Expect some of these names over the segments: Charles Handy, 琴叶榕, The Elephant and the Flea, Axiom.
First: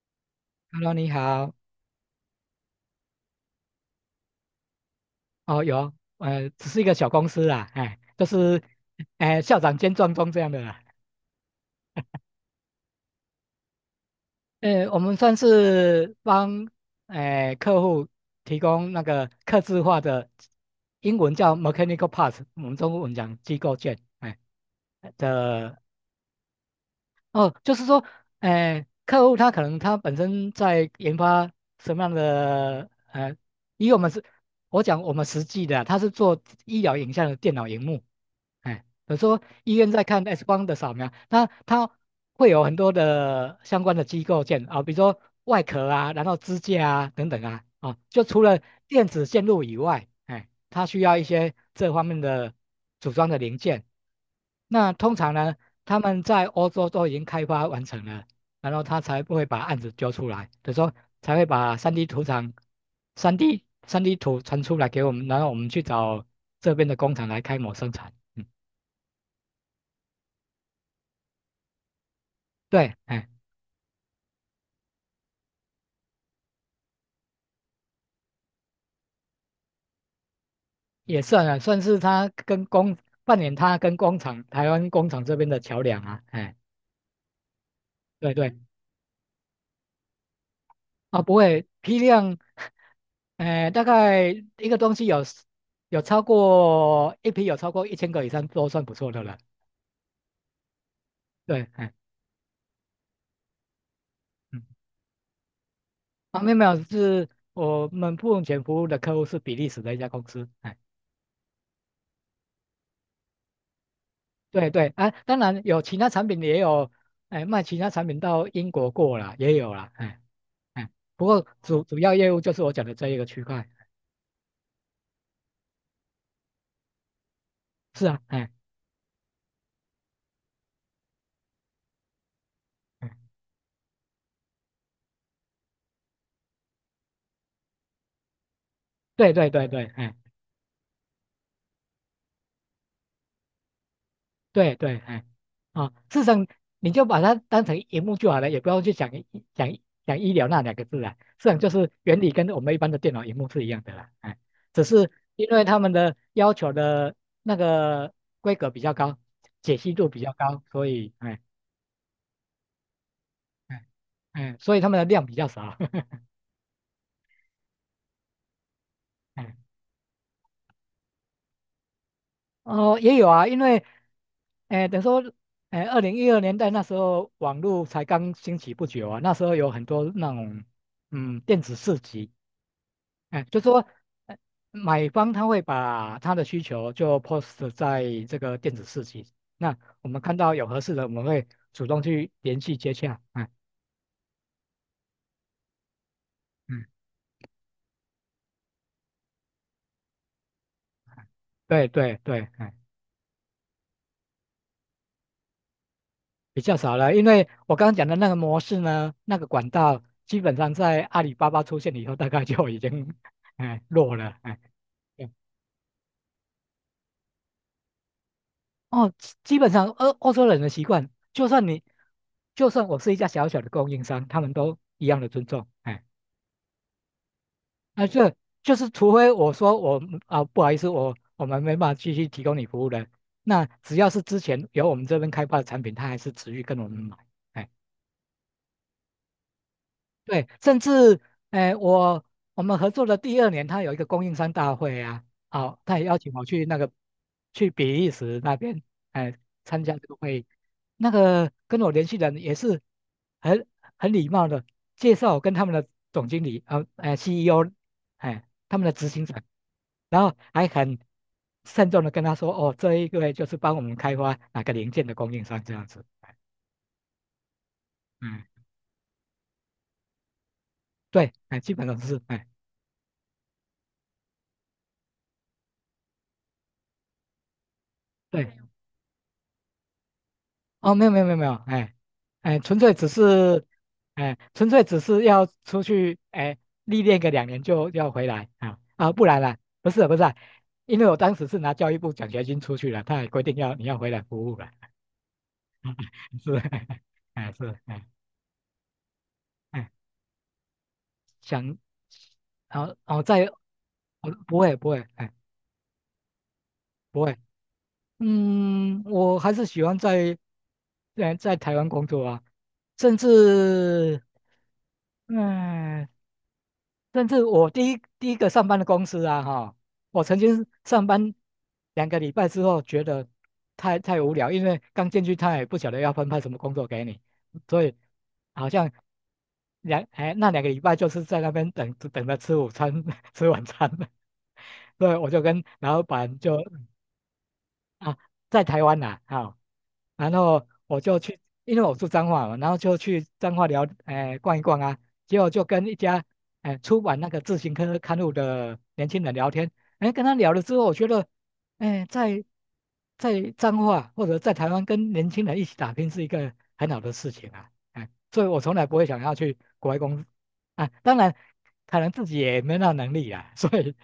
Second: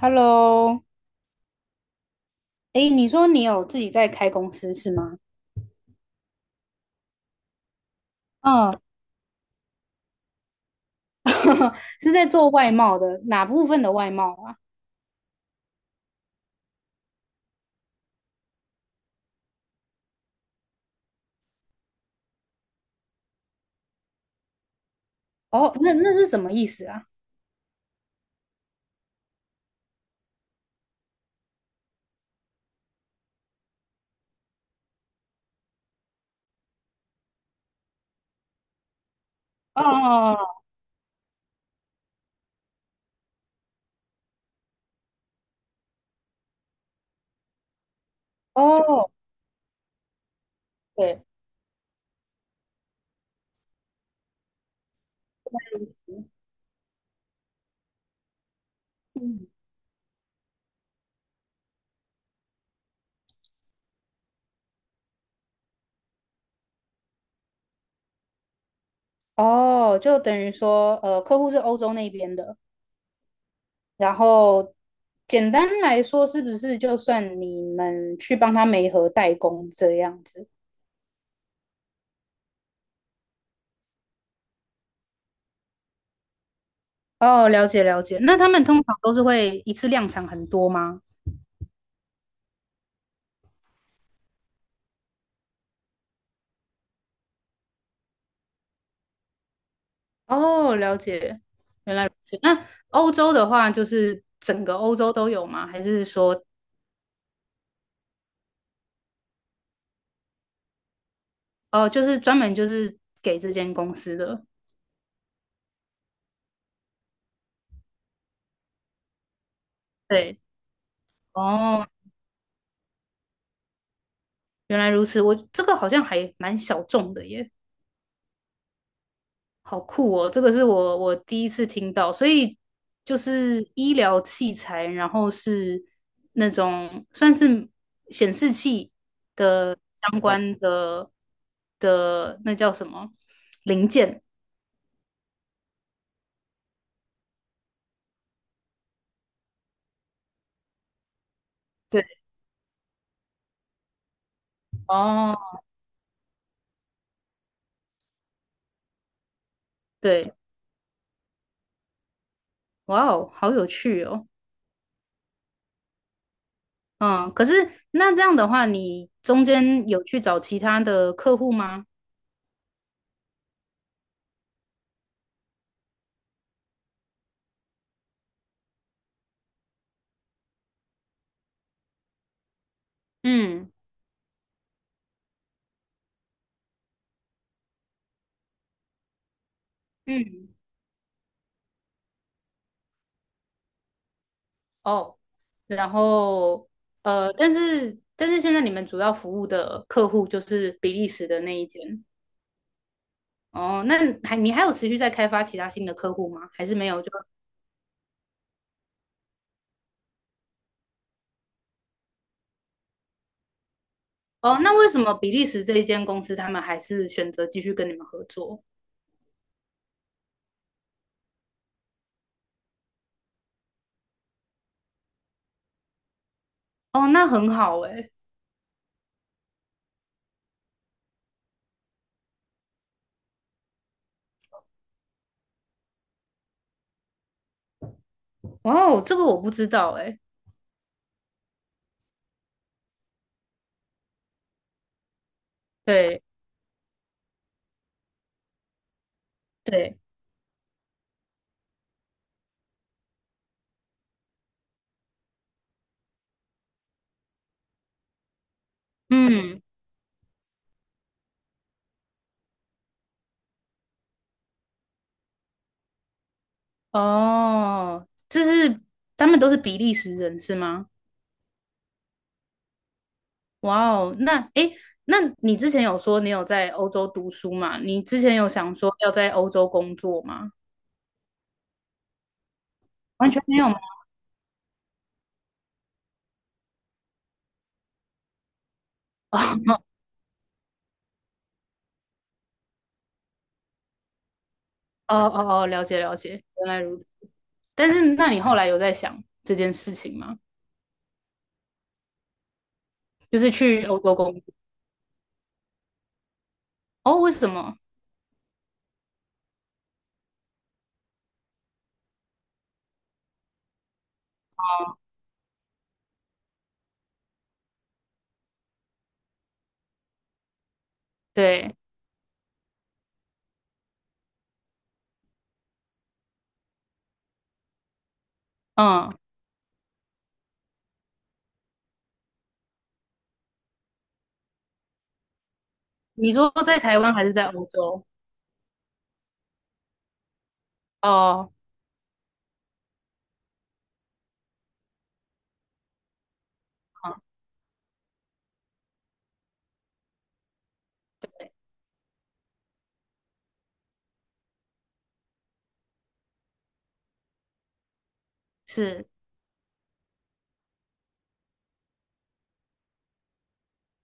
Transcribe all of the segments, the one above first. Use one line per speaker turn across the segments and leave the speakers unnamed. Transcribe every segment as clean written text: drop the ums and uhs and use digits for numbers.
Hello，
Hello，你好。
诶，你说你有自己在开公司是吗？
哦，有，只是一个小公司啦，就是，
嗯，
校长兼壮钟这样的啦。
是在做外贸的，哪部分的外贸啊？
我们算是帮，客户提供那个客制化的，英文叫 mechanical parts，我们中文讲机构件，
哦，
的
那是什么意思啊？
哦，就是说，客户他可能本身在研发什么样的，以我们是，我讲我们实际的啊他是做医疗影像的电脑荧幕，比如说医院在看 X
哦
光的扫描，那它会有很多的相关的机构件啊、比如说外壳啊，然后支架啊等等啊，就除了电
哦，
子线路以外，它需要
对，
一些这方面的组装的零件。那通常呢，他们在欧洲都已经开发完成了，然后他才不会
嗯，
把案子揪出来，就说才会把三 d 图传出来给我们，然后我们去找这边的工厂来开模生产。嗯，
哦，就等于说，呃，客户是欧洲那边的，
对，
然后简单来说，是不是就算你们去帮他媒合代工这样子？
也算啊，算是他跟工扮演他跟工厂、台湾工厂这边的桥梁啊。
哦，了解了解。
对
那他
对，
们通常都是会一次量产很多吗？
不会批量，大概一个东西有有超过一批有超过1000个以上都算不错的了。
哦，了解，
对，
原来如此。那欧洲的话，就是
嗯，
整个欧洲都有吗？还是说，
没有没有，是我们目前服务的客户是比利时的一家公司。
哦，就是专门就是给这间公司的？
对对，当然有其他产品也有，卖其他产品到英国过了也有了，
对，
哎，不过
哦，
主要业务就是我讲的这一个区块。
原来如此。我这个好像还蛮小众的耶，
是啊，
好酷哦！这个是我第一次听到，所以
哎
就是医疗器材，然后是那种算是显示器
对对对
的
对，
相关的的那叫什么零件？
对对，事实上你就把它当成荧幕就好了，也不要去讲讲讲医疗那两个字啦。事实上就是
对，
原理跟我们一般的电脑荧幕是一样的啦，只是
哦。
因为他们的要求的那个规格比较高，解析度比较
对，
高，所以
哇哦，好有
哎
趣哦。
所以他们的量比较少。
嗯，可是那这样的话，你中
哎
间有去找其他的客户吗？
哦，也有啊，因为，等于说，2012年代那时候网络才刚兴起不久啊，那时候有很多那种，嗯，电子市集，就
嗯
说呃买方他会把他的需求就 post 在这个电子市集，那我们看
嗯，
到有合适的，我们会主动去联系接洽。
哦，然后
嗯，
呃，但是现在你们主要服务的客户就是比利时的那一
对
间。
对对，
哦，那还你还有持续在开发其他新的客户吗？
比
还是
较
没
少
有就？
了，因为我刚刚讲的那个模式呢，那个管道基本上在阿里巴巴出现以后，大概就已经弱了。
哦，那为什么
对
比利时这一间公司他们还是选择继续跟你们合作？
哦，基本上欧洲人的习惯，就算你，就算我是一家小小的供应商，他们都一样的尊重。
哦，那很好诶。
这就是除非我说我们不好意思，我们没办法继续提供你服务了。那只要是之前由我们这边开发的产品，他还是持续跟我们买。哎
哇哦，这个我不知道诶。
对，甚至，哎、我我们合作的第二年，他有一个供应商大会啊，好、他也邀
对
请我去去比利时那边，哎、参加
对，
这个会议。那个跟我联系人也是很很礼貌的，介绍我跟他们的总经理，CEO，他们的执行长，
嗯。
然后还很慎重的跟他说，哦，这一位就是帮我们开发哪个零件的供应商这样子，
哦，
嗯，
这是他们都是比利时人是吗？
对，基本上是，
哇哦，那诶，那你之前有说你有在欧洲读书嘛？你之前
对，
有想说要在欧洲工作吗？
哦，没有没有没有没有，哎，纯粹只
完全没
是，
有吗？
纯粹只是要出去，历练个2年就要回来啊不然啦，不是啊因为我当时是拿教育部奖学金出去了，他也规定你要回来服务了，
哦哦哦，了解了解，
是，
原来如 此。
是，
但是那你后来有在想这件
哎，
事情吗？
想，然后然后
就
再，
是去欧洲工作？
不会不会，
哦，
不
为
会，
什么？
嗯，我还是喜欢在在台湾工作啊，甚至。
哦
嗯，甚至我第一个上班的公司啊，哈，我曾经上班
对，
两个礼拜之后，觉得太无聊，因为刚进去他也不晓得要分派什么工作给你，所以好像
嗯，
那两个礼拜就是在那边等着吃午餐，吃晚餐，所以我就跟老
你
板
说
就
在台湾还是在欧洲？
啊，在台湾呐、好，然后我就去，
哦，
因为我住彰化嘛，然后就去彰化聊，逛一逛啊，结果就跟一家，出版
嗯，
那个自行车刊物的年轻人聊天，跟他聊了之后，我觉得，哎、在在彰化或者在台湾跟年轻人一起打拼是一个很好的事情啊，所以我从来不会
是。
想要去国外工作啊，当然可能自己也没那能力啊，所以，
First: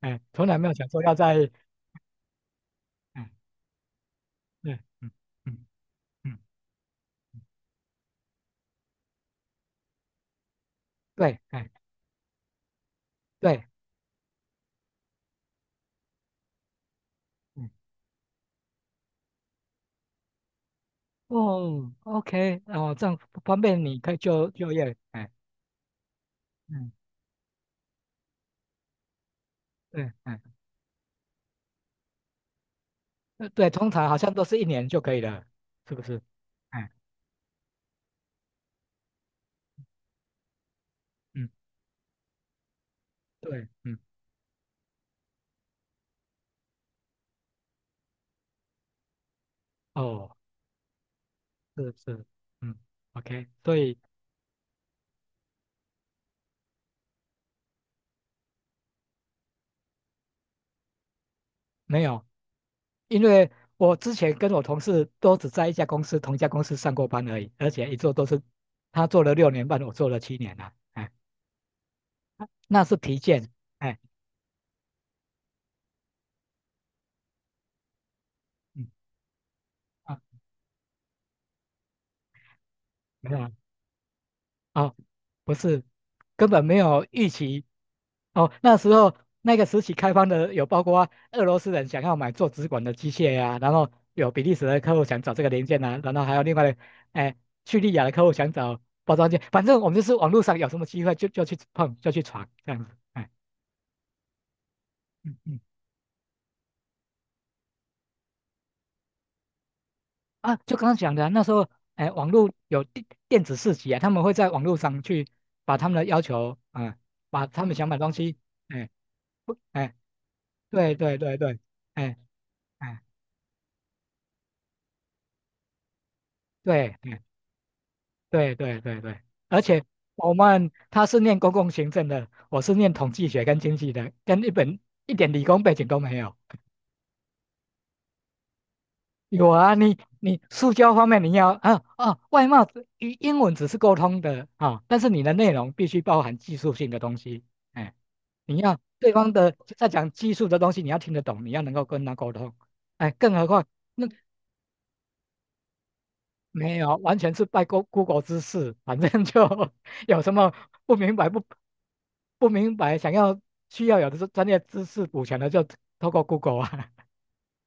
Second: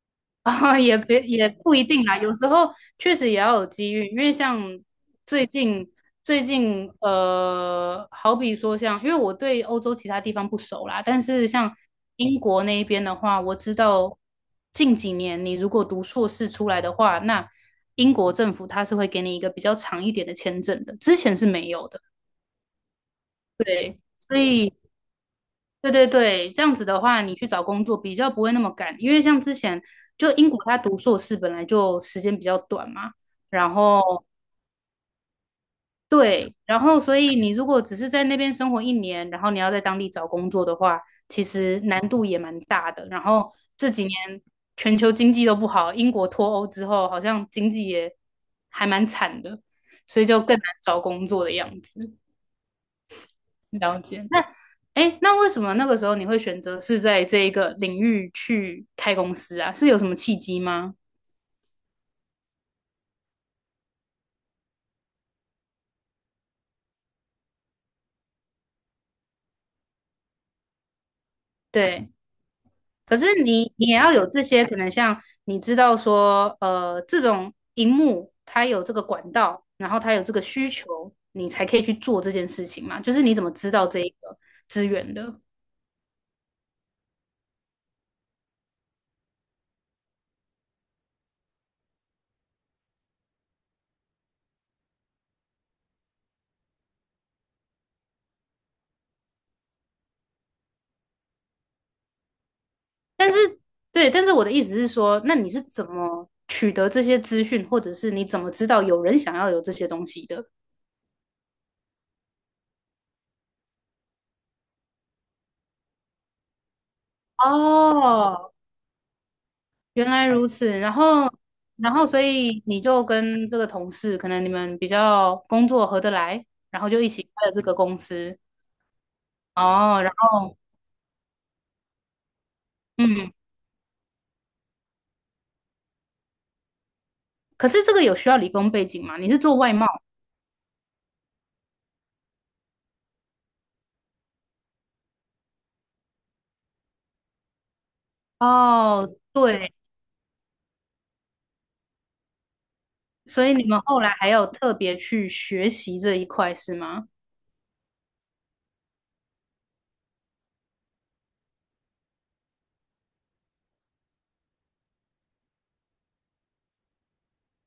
从来没有
啊，
想
也
说要
别也
在，
不一定啦，有时候确实也
嗯
要有机遇，因为像
对嗯
最
嗯
近
嗯
最近呃，好比说像，因为我对欧洲其他地方不熟啦，但
对，
是像英国那一边的话，我
对，
知道近几年你如果读硕士出来的话，那
嗯，
英国政府它是会给你一个比较长一点的签证的，之前是没有
哦
的，
，OK，哦，这样方便
对，
你可以
所
就
以。
业，
对对对，这样子
嗯，
的话，你去找工作比较不会那么赶，因为像之前
对，
就英国他读硕士本来就时间比较短嘛，
呃对，
然
通常好
后
像都是1年就可以了，是不是？
对，然
哎，
后所以你如果只是在那边生活一年，然后你要在当地找工作的话，其
嗯，
实难度也蛮大的。然后
对，
这
嗯，
几年全球经济都不好，英国脱欧之后好像经济也还蛮惨的，所以
哦，
就更难找工作的样
是
子。
是，嗯，OK，所以
了解。那哎，那为什么那个时候你会选择是在这一个领域去开公司啊？是有什么契机吗？
没有，因为我之前跟我同事都只在一家公司，同一家公司上过班而已，而且一做都是他做了6年半，我做了七年了，
对，
那是
可
疲
是
倦，
你也
哎，
要有这些，可能像你知道说，呃，这种荧幕它有
嗯，
这个管道，然后它
啊，
有这个需求，你才可以去做这件事情嘛。就是
没
你怎
有，
么知道这一个资
啊，
源的？
不是，根本没有预期。哦，那时候那个时期开放的有包括俄罗斯人想要买做直管的机械呀、然后有比利时的客户想找这个零件啊，然后还有另外的，哎，叙利亚的客户想找包装件，反正我们就是网络上有什么机会就去碰，就去闯这样子。
但是对，但是我的意思是说，那
嗯
你
嗯，
是怎么取得这些资讯，或者是你怎么知道有人想要有这些东西的？
就刚刚讲的啊那时候，网络有电子市集啊，他们会在网络上去把他们的要求，把他们想买的东西，
哦，
哎。不，
原来如此，然
对对
后，
对对，
然后，
哎
所以你
哎，
就跟这个同事，可能你们比较工作合得来，然后
对
就一起开了这个公司。
对对对对，而且
哦，然后，
他是念公共行政的，我是念统计
嗯，
学跟经济的，跟一本一点理工背景都没有。
可是这个有需要理工背景吗？你是
有
做外
啊，
贸？
你塑胶方面你要，外貌只英英文只是沟通的啊，但是你的内容必须包含技术性的东西，哎，你要对
哦，
方的
对，
在讲技术的东西，你要听得懂，你要能够跟他沟通，更何
所以你
况。
们后
那。
来还有特别去学习这一块是
没有，
吗？
完全是拜 Google 之赐，反正就 有什么不不明白，想要需要有的是专业知识补全的，就透过 Google 啊。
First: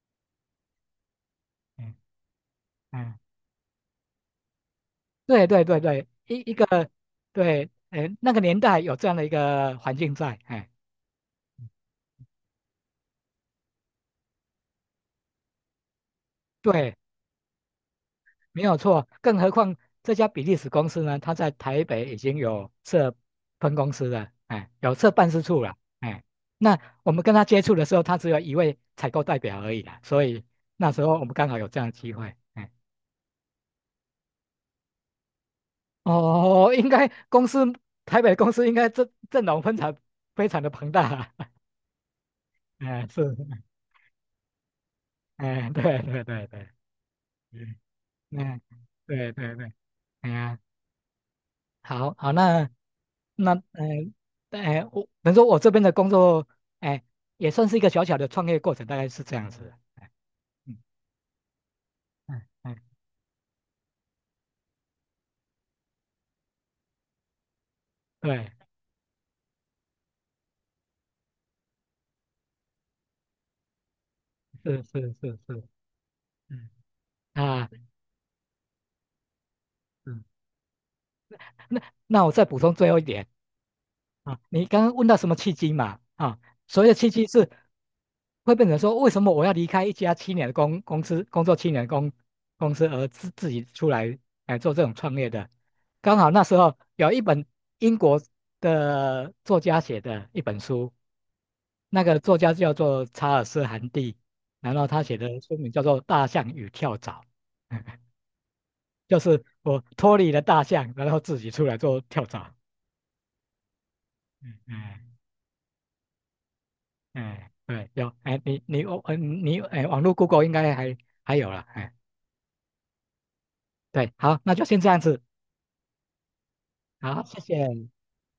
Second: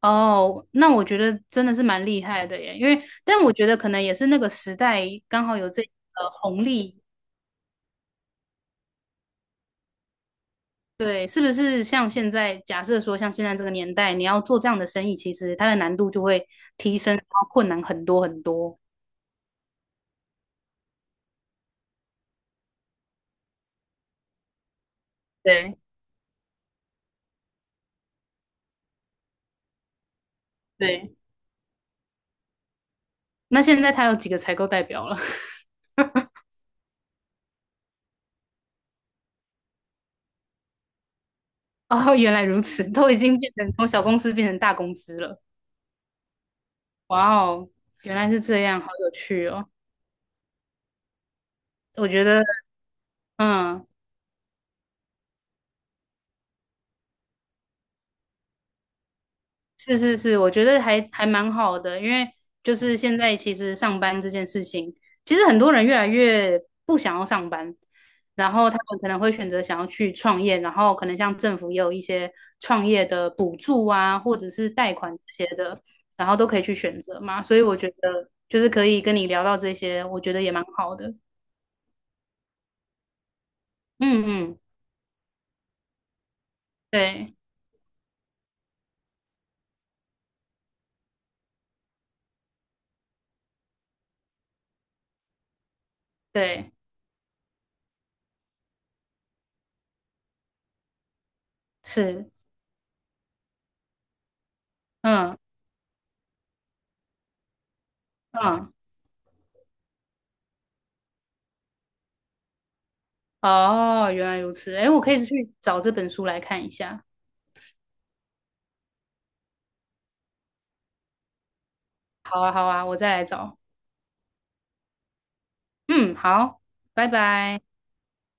哦，那我觉得真的 是
嗯
蛮厉害的耶，因为，
嗯，
但我觉得可能也是那个时代刚
对
好
对
有
对
这
对，
个
一
红
个
利，
对，那个年代有这样的一个环境在，
对，是不是像现在假设说，像现在这个年代，你要做这样的生意，其实它的难度就会提
对。
升，然后困难很多很
没有
多。
错，更何况这家比利时公司呢，它在台北已经有设分公司了，有设办事处了，
对
那我们跟他接触的时候，他只有一位采购代表而已啦，所以那时候
对，
我们刚好有这样的机会，
那现在它有几个采购代表了？
哦，应该台北公司应该阵容非常非常的庞大啦，
哦，原来如 此，都已
是，
经变成从小公司变成大公司了。
对对对对，
哇哦，
嗯，
原来是
嗯
这样，好有
对
趣
对
哦！
对，哎呀，
我
好
觉
好
得，
那。那呃，
嗯，
我能说我这边的工作，哎、也算是一个小小的创业过程，大概是这样子。
是是是，我觉
嗯
得还蛮好的，因为
嗯
就
嗯，
是现在其实上班这件事情，其实很多人越来越不想要上班，然
对，
后他们可能会选择想要去创业，然后可能像政府也有一些创业的补助啊，或者是
是
贷
是
款
是
这些
是，
的，然后都可以
嗯
去选择嘛，所以
啊，
我觉得就是可以跟你聊到这些，我
嗯，
觉得也蛮好的。
那那我再补充最后一点，
嗯嗯，
你刚刚问到什么契机嘛？所谓的契机
对
是会变成说，为什么我要离开一家七年的公司，工作七年的公司，而自己出来来做这种创业的？刚好那时
对，
候有一本英国的作家写的一本书，那个
是，
作家叫做查尔斯·韩蒂，然后他写
嗯
的书名叫做《大象与跳蚤》，
嗯，
就是我脱离了大象，然后自己出来做跳蚤。
哦，原来 如此，诶，我可
嗯
以去找这本书来看一下。
对，有，哎，你你哦，嗯，你哎，网络 Google 应该还有了，
好啊，好啊，我再来找。
对，好，那就先这样子，
嗯，好，拜
好，谢
拜。
谢。